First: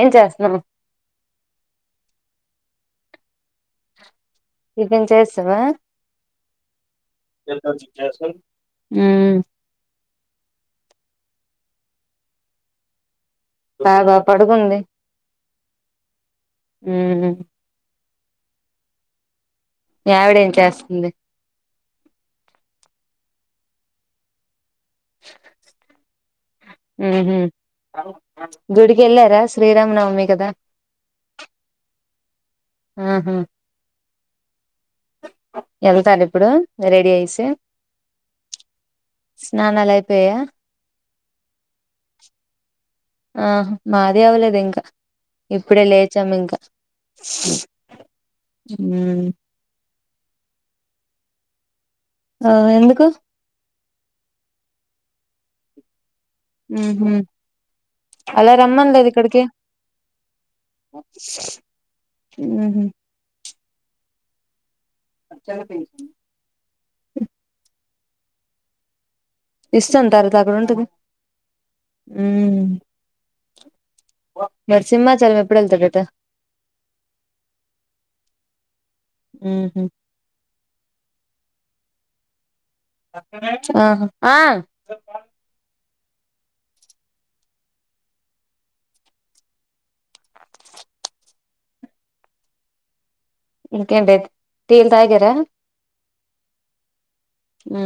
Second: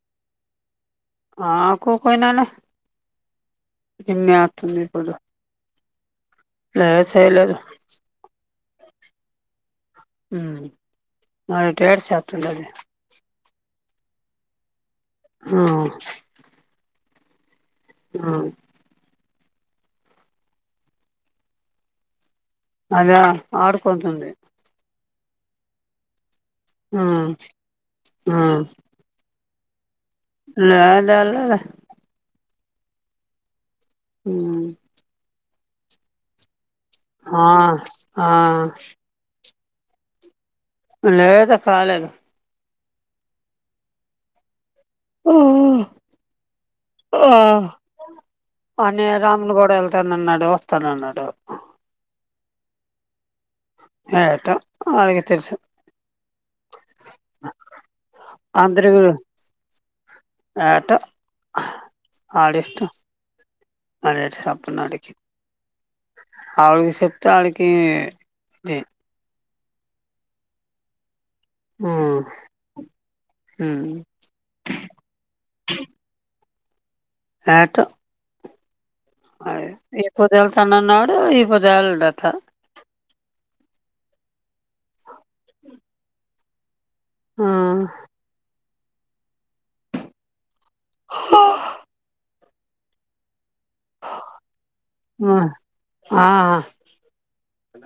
ఏం చేస్తుర్రు ఆ కుకున్నానే టిఫిన్ చేస్తివా లేదు చేయలేదు ఎంత విజ్ఞస మ్ హుమ్ మ రిటేడ్ చాతుండడ్ లే బాగా పడుకుంది ఆ ఉ హు ఆ మీ ఆవిడ ఏం చేస్తుంది అదా ఆడుకుంటుంది [unintelligible] హు హుమ్ గుడి కెళ్ళరా స్ శ్రీరామనవమ్ లా లల్లా లా ఆహా ఏళ్తార్ ఇప్పుడు రెడీ అయిసి ఆ ఆ స్నానాల్ అయిపోయా లేదు కాలేదు ఆ మాది అవలేదు ఇంకా ఇప్పుడే లేచాం ఇంకా ఆ హ్మ్ త్త నన్నాడు వస్తానన్నాడు ఆ ఎందుకు ఏటో అలగే తెలుసుా హు హుమ్ అలా అందరి రమ్మన్ లేదు ఇక్కడికి ఏటో అరే సప్పుడన్నిక్ ఆవ్ డికి సప్తే ఆడికి దే ఇస్తాం తరుత అక్కడ ఉంటుది మరి సింమాచలం ఎప్పుడు వెళ్తాడట ఏటో ఆరే మ్హూ ఈ పొద్దు ఎల్తనన్నాడు ఈ పొద్ జాల్ డట ఆ ఆ ఆ ఆా ఇంకేంటి అయిత్ టీ ల్ తాగరా ఆ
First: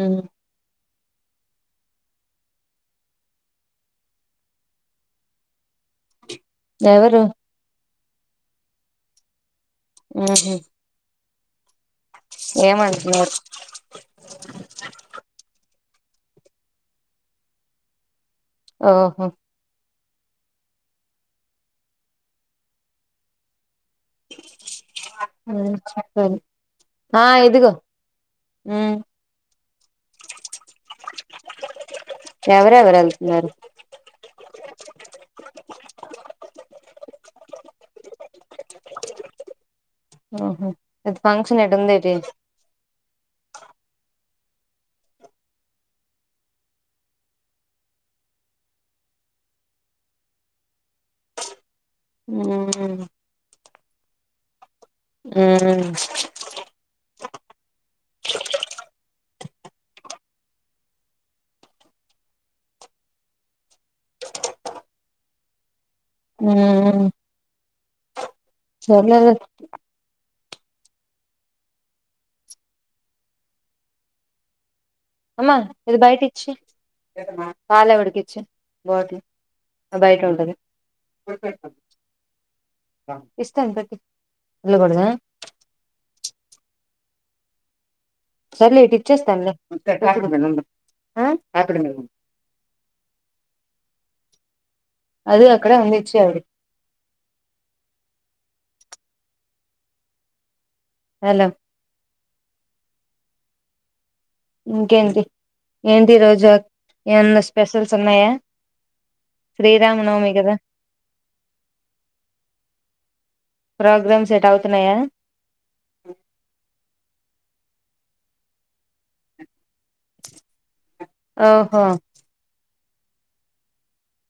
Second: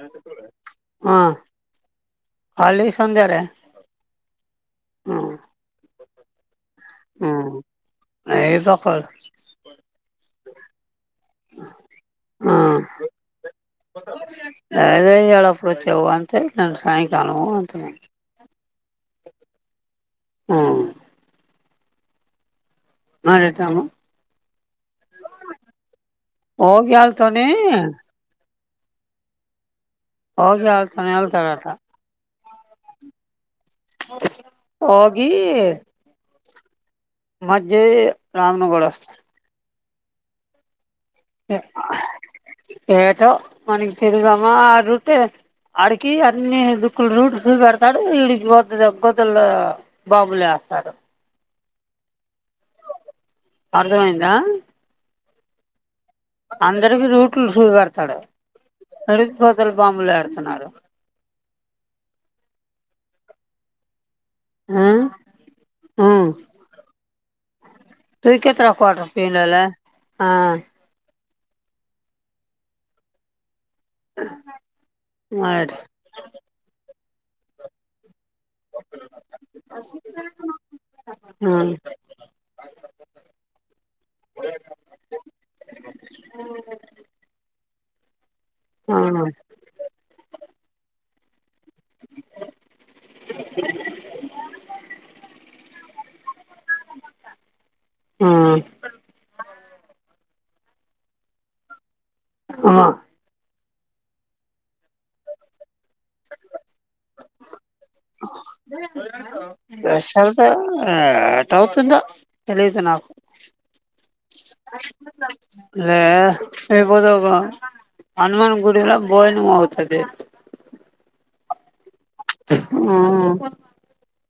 ఆ ఎ చెూడ ఆ అళీ సంధ్యారే హు ఎవరు ఏ దక్క. ఉహు. ఆ ఏమంటున్నారు అదే ఇడ. ఎప్పుడొచ్చావా అంటే నాన్ సాయంకాలం అంటున్నా. ఓహో. ఆ. మరిఎంటము ఆ సరే ఆ ఓగియాలతోని ఇదిగో. ఉమ్. యోగి ఎవల్తోనో వెళ్తాడట. ఎవరెవరు వెళ్తున్నారు. వోగి. మధ్యది రామ్నగడ వస్త. ఓహా. అయితే ఫంక్షన్ ఈడుండేటి. పో మార్నింగ్ తెలుదమ్మా ఆ రూటే ఆడికి అన్ని దుక్కులు రూట్ చుపెడతాడు ఇడికి వద్ద గొదలో బాబులేస్తాడు ఉమ్ అర్థమైందా. ఉమ్. అందరికి రూట్లు చూప పెడతాడు తరి కోతల బాంబులు పెడుతున్నాడు. ఆ. ఆ ఉమ్. తిరికేతరావు కోట సర్లేవే పిలోండ్ల ఆ. అమ్మా రైట్ ఇది బయటి ఇచ్చి పాలవాడికి. చే బటిల్ బయట ఉంటది ఆ ఇస్తా పట్టు వెళకూడద. సర్లే ఇటు అవును ఇచ్చేస్తానులే. ఆ. అక్కడుండు. అది అక్కడ ఆయన ఇచ్చాడు. ఆ ఎలాం. ఆ. ఇంకేంటి ఏంది ఈరోజు ఏమన్నా స్పీ. శ్రీరామనవమి ప్రజెంట్ కదా ఎట్ అవుతుందో తెలియదు నాకు ప్రోగ్రామ్స్ సెట్ అవుతున్నాయా [inaudible] హనుమాన్ గుడిలో భోజనం అవుతది. ఓహో. ఆ.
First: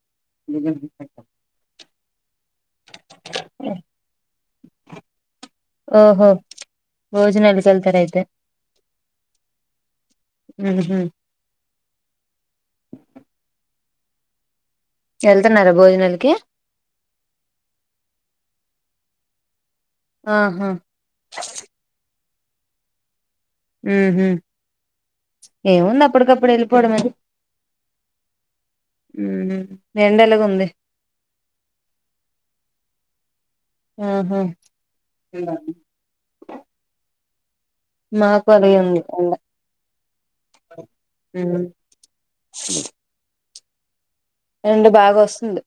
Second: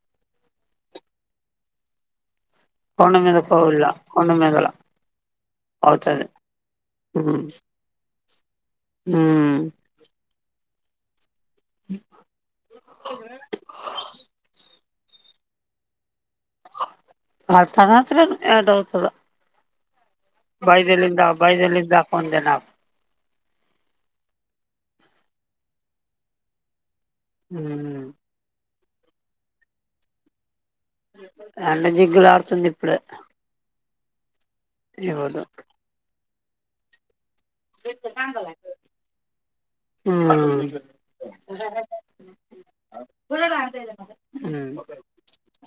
గిన్నెలు చూపెడతాం. కొండ మీద పోవల్లా కొండ మీదల్ల అవుతది ఓహో ఊ భోజనాలకి వెళ్తారు అయితే ఊమ్ ఊహూ ఎళ్తున్నారా భోజనానికి అ [unintelligible] ఏటవుతదో ఆహా బైలెల్లిందా బైలెల్లిందా కొండ నా ఏముంది అప్పుటికప్పుడు వెళ్ళిపోవడమే ఊ ఊ ఎండలుగుంది ఎండ జిగ్గులాడుతుంది ఇప్పుడు ఆహా ఈ రోజా మాకుంది అ ఉమ్ ద మ రండు బాగా వస్తుంది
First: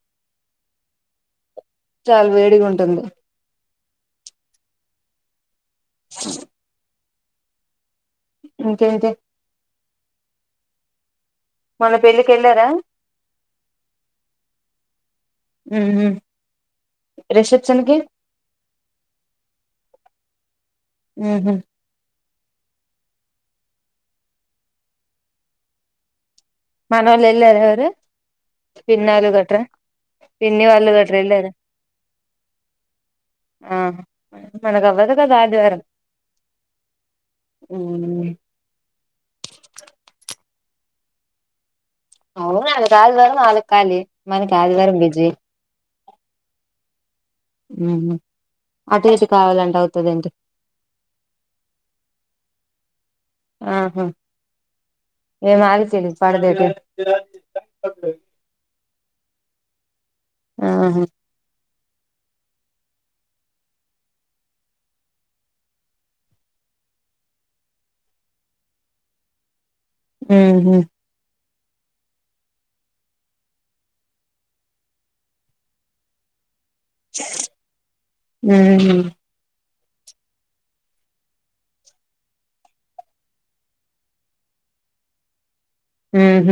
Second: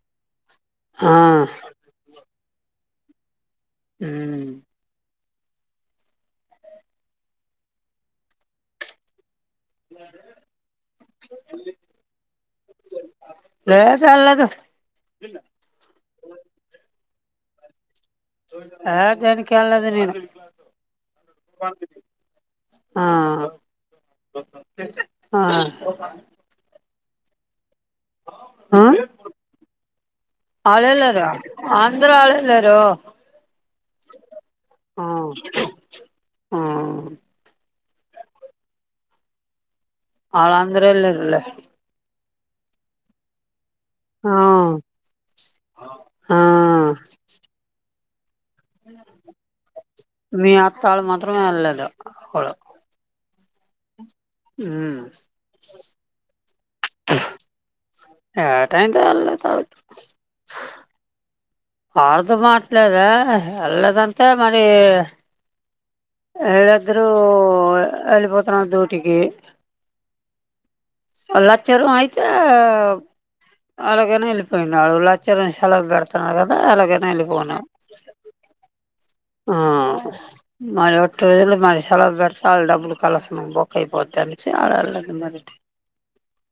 ఆ చాలా వేడిగా ఉంటుంది హ అ ఇకే ఇకా అ మొన్న పెళ్ళికి వెళ్ళారా లే చల్దు ఆ రిసెప్షన్ కి ఆ దానికి వెళ్ళదు నేను ఆహ ఆ ఆ మనవళ్ళ ఎళ్రవరు ఆ పిన్నాళ్ళు కట్రా పిన్ని వాళ్ళు కట్రా ఆళ్ళెళ్ళారు ఇ లేద అందరూ ఆళ్ళెళ్ళారు ఆ మనకు ఆ అవ్వదు కదా ఆదివారం ఆ ఆళ అంద్ర ఇలిర్లే అవునా అలు కాలు వారం నాలు కాలి ఆ మనకి ఆది వారం బిజి ఆ మ్ హు మీ అత్త ఆళ మాత్రమే వెళ్ళదు అళ ఆహా ఏం ఆరో తేదీ పడదేటి అబ్బే [unintelligible] ఆహా ఆడుదు పట్లేద వెళ్ళదంటే మరి హిలీద్దురు ఎలిపోతున డుటికి ఉమ్మ్ లచ్చర అయితే అలాగనే వెళ్ళిపోయినా వాడు లచ్చరం సెల పెడుతున్నారు కదా అలాగనే ఎల్లి పోనా ఉహు ఆ మరి ఒట్టి రోజులు మరి సెలవు పెడితే వాళ్ళ డబ్బులు కలసినం బొక్ అయిపోద్ అనిసి వాడ వెళ్ళండి మరి ఉమ్మ్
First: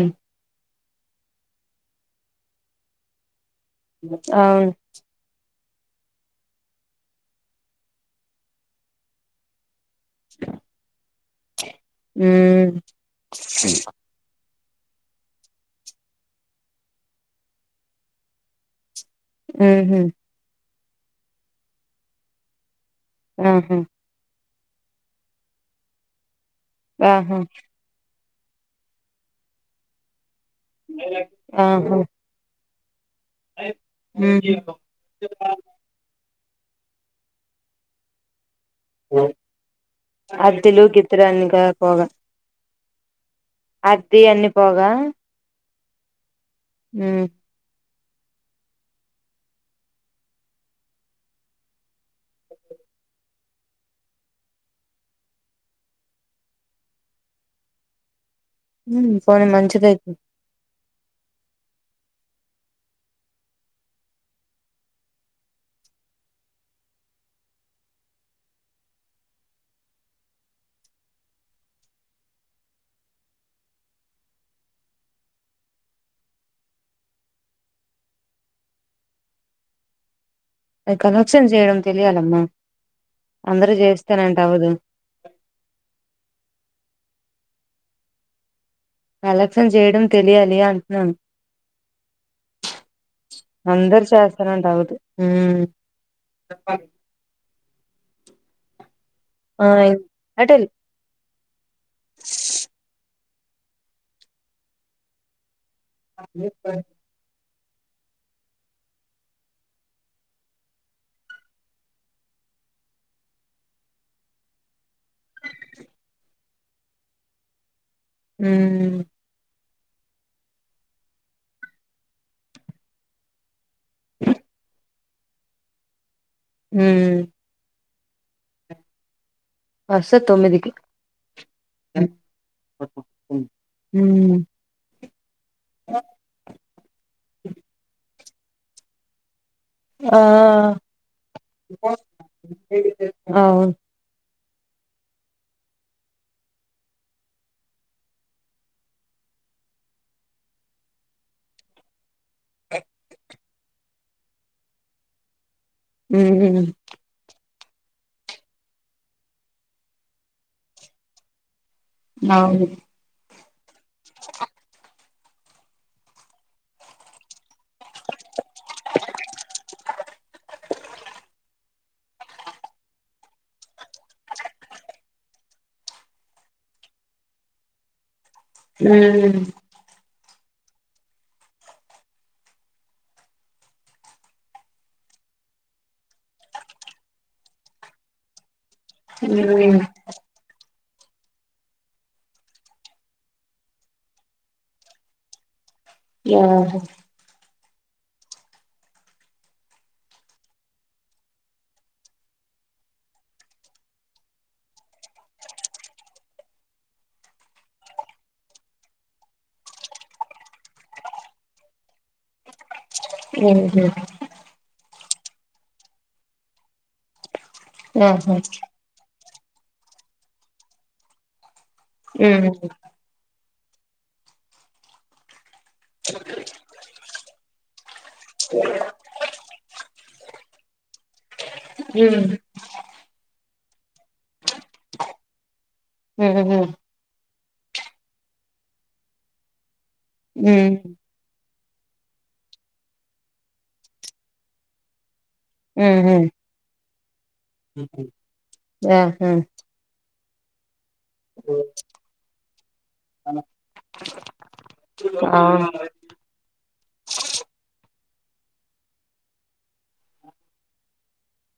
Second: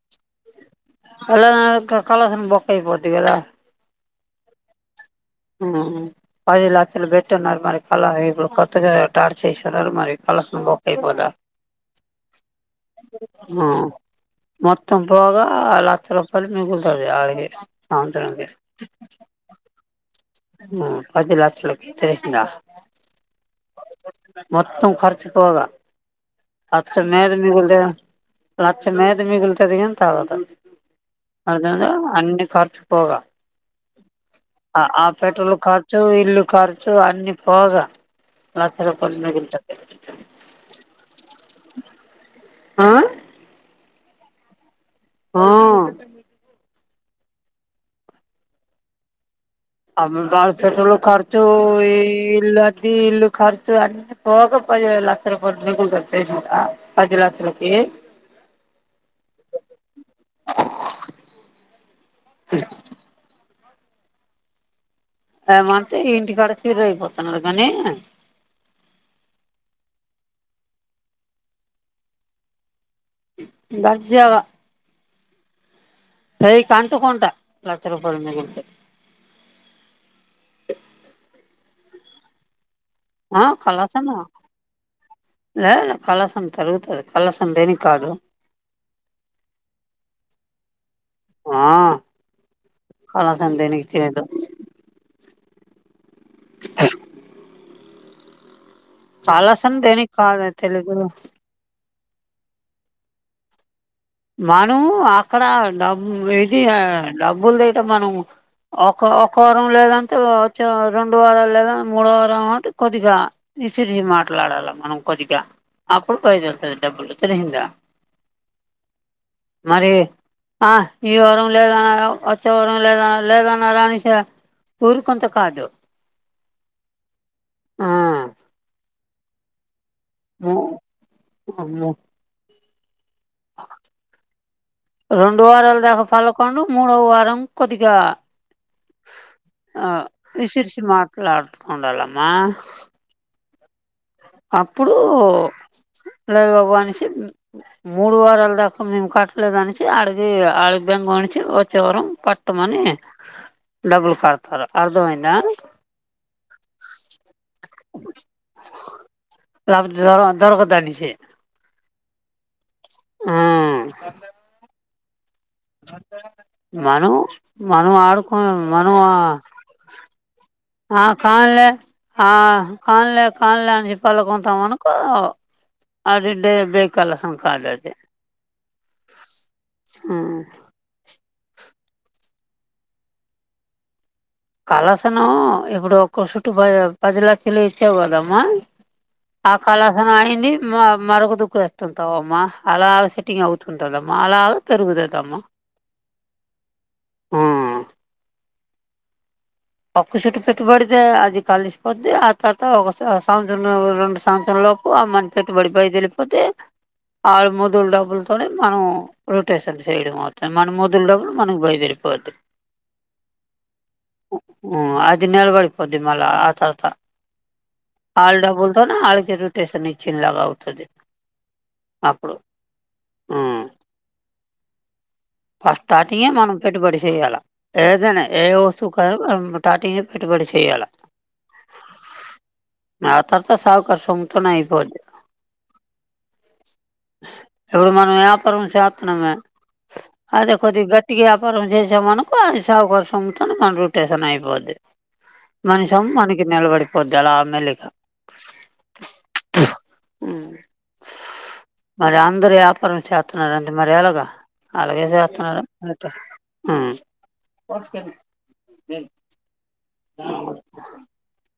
అలా కళసన బొక్కయి పోతదిగద అవును పది లక్షలు పెట్టిన్నారు మరి కళ ఇప్పుడు కొత్తగ టార్చ్ ఎసీ మరి కలెక్షన్ బొక్క అయిపోద హమ్ మొత్తం పొగ లక్ష రూపాయల్ మిగుల్తది అడిగి సాయంత్రానికి ఉహ్మ పది లక్షలు [unintelligible] ఉమ్మ్ మొత్తం ఖర్చుపొగ అత్ర మేలు ఆహా మిగలేదే ప్ర మేత మీగులుతది గని తాగదు అ ఆహా అన్ని ఖర్చ పోగా ఉహు ఆ పెట్రోల్ ఖర్చు ఇల్ ఖర్చు అన్ని పోగ అద్దిలు గీద్దులు అన్ని పోగా ఆ అద్ది అన్ని పోగా ఆ అ హమ్ [unintelligible] పెట్రోల్ఖర్చు ఇల్లు అద్ది ఇల్లుఖర్చు అ అన్ని పోగ పది లక్ష రపాయ నికులు పది లక్షలకి ఉమ్ పోనీ మంచిదయితే అ ఏమంతే ఇంటికాడ చీర అయిపోతున్నారు కనీ దర్జాగా సై కంటు కొంట లక్ష రూపాయలున్నకుంట కలెక్షన్ చేయడం తెలియాలమ్మా ఆ అందరూ కళసనా చేస్తానంటే అవ్వదు లే కళసం పెరుగుతాది కస అందేని కాదు కలెక్షన్ చేయడం తెలియాలి అంటున్నాను ఆ కలసం దేనికి అందరు తెలియదు చేస్తారంటే అవ్వదు ఆ పలసం దేని కాద తెలుగు ష్ మనం అక్కడ డబ్ ఏది డబ్బల్ దెయి అంటే మనం ఒక ఒక వారంం లేదంటే వచ్చె రెండు వార లేద మూడో వారం అంటే కొద్దిగా విసిరిస మాట్లాడాలి మనం కొద్దిగా అప్పుడు బయదళ్తుంది డబ్బులు తలిసింద హుమ్ మరి ఆ ఈ వారం లేదన్నాడు వచ్చే వారం లేద లేదన్న నారాయణశ వూర్కు కొంత కాదు హుమ్ ఆయ్ అర్స్య తొమ్మిదికి ము హం పర్పు రెండు వారాల్ దాకా పల్కొండు మూడవ వారం కొద్దిగా ఫ్ ఆ విసిసి మాట్లాడుకుండలమ్మా అవున్ అప్పుడు లేదుమనిషి అనేసి మూడు వారాల దాకా మేము కట్టలేదు అనేసి ఆడిది ఆడి బెంగ అని వచ్చే వారం పట్ట ఉత్తమని డబ్బులు కడుతారు అర్థమైందా ఊహమ్ లా వ్ అంత దూరు దొరకదండి చైన్ మ ఊరి మాయ ఆహ్ [inaudible] మనం మనం ఆడుకోం మనము ఆ కాల్లే ఆ కన్లే కన్లే అనిసి పల్కుంటామనకు అ దిడ్డే బల సంకాల అది ఉమ్ హా కలశ నుఇప్పుడు ఒక్క చుట్టుూ పది లక్షలు ఇచ్చావు కదమ్మా ఆ మ్మ్ కళశన అయింది మా మరొ దుక్కు వస్తుంటావు అమ్మా అలా సెట్టింగ్ అవుతుంటదమ్మా అలా తిరుగుతదమ్మా ఎవరో ఒక్క చెుట్టు పెట్టుబడితే అది కలిసిపోద్ది ఆ తర్వాత ఒక సంవత్సరం రెండు సంవత్సరం లోపు మన పెట్టుబడి బయదళపోతే ఆ మొదులు డబ్బులతో మనం రొటేషన్ చేయడం అవుతుం మన మొదులు డబ్బులు మనకు బయదేరిపోద్ది ఊహుమ్ ఆ అది నిలబడిపోద్ది మళ అ తరువాత ఆహా హోల్డ్ బోల్తా హల్క్ రోటీ తేసని చిల్లరవుతది అప్పుడు మ్మ్ అమ్ ఫస్ట్ స్టార్టింగే మనం పెట్టుబడి చేయ్యాలా తే ఎదైనా ఏ వస్తుకైన స్టార్టింగ్ పెట్టుబడి చేయాలా హమ్ సోంకార్ సొమ్ముతోనే ఐపోది [unintelligible] ఎప్పుడు మనం ఏర్పాటు చేత్నమే అదే కొద్ది గట్టిగా కరం చేసామనుకో అది సౌకర్ సొమ్ముతోని మన రొటేషన్ అయిపోద్ది మ్మ్ మనిషం మ్మ్ మనకి నలబడి ఆహా అమ్ మరి అందరు వ్యాపారం చేస్తున్నారంటడి మరి ఎలాగా జ చేతనారా అవును ఆ [unintelligible]